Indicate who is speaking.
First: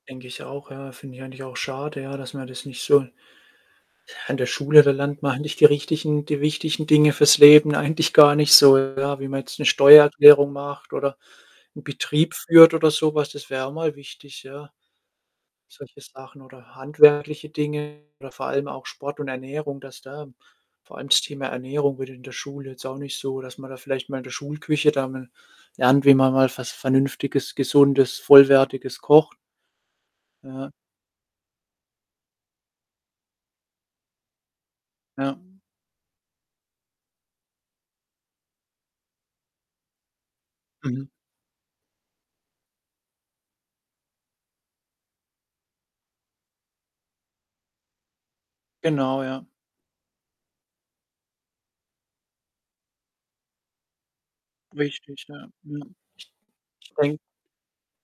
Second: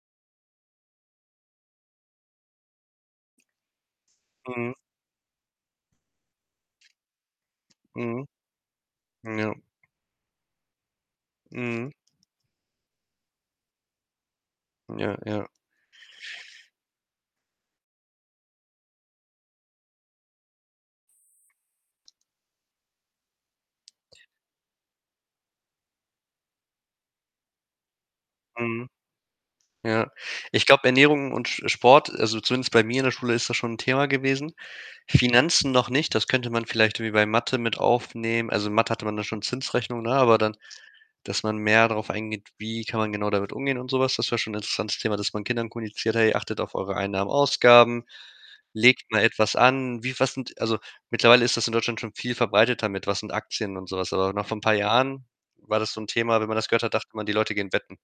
Speaker 1: Denke ich auch, ja. Finde ich eigentlich auch schade, ja, dass man das nicht so an der
Speaker 2: Mhm.
Speaker 1: Schule, da lernt man halt nicht die richtigen die wichtigen Dinge fürs Leben eigentlich
Speaker 2: Mhm.
Speaker 1: gar nicht so, ja, wie man
Speaker 2: Ja.
Speaker 1: jetzt 'ne Steuererklärung macht oder 'n
Speaker 2: Mhm.
Speaker 1: Betrieb führt oder so was. Das wäre auch mal wichtig, ja.
Speaker 2: Ja, ja.
Speaker 1: Solche Sachen oder handwerkliche Dinge oder vor allem auch Sport und Ernährung, dass da vor allem das Thema Ernährung wird in der Schule jetzt auch nicht so dass man da vielleicht mal in der Schulküche da mal lernt, wie man mal was Vernünftiges, Gesundes,
Speaker 2: Mhm.
Speaker 1: Vollwertiges kocht.
Speaker 2: Ja. Ich
Speaker 1: Mhm.
Speaker 2: glaube, Ernährung und Sch. Sport also, zumindest bei mir in der Schule ist das schon 'n Thema gewesen.
Speaker 1: Ja.
Speaker 2: Finanzen noch nicht, das könnte man vielleicht wie bei Mathe mit aufnehmen. Also, Mathe hatte man da schon Zinsrechnungen, ne, aber dann
Speaker 1: Mhm.
Speaker 2: dass man mehr darauf eingeht, wie kann man genau damit umgehen und so was? Das wäre schon 'n interessantes Thema, dass man Kindern kommuniziert: „Hey, achtet auf eure Einnahmen, Ausgaben, legt
Speaker 1: Genau,
Speaker 2: mal
Speaker 1: ja.
Speaker 2: etwas an. Wie was sind“ also mittlerweile ist das in Deutschland schon viel verbreiteter mit: „Was sind Aktien und so was?“ Aber noch vor 'n paar
Speaker 1: Richtig,
Speaker 2: Jahren
Speaker 1: ja, mhm.
Speaker 2: war das so 'n Thema, wenn man das gehört hat, dachte
Speaker 1: [unintelligible]
Speaker 2: man, die Leute gehen in wetten.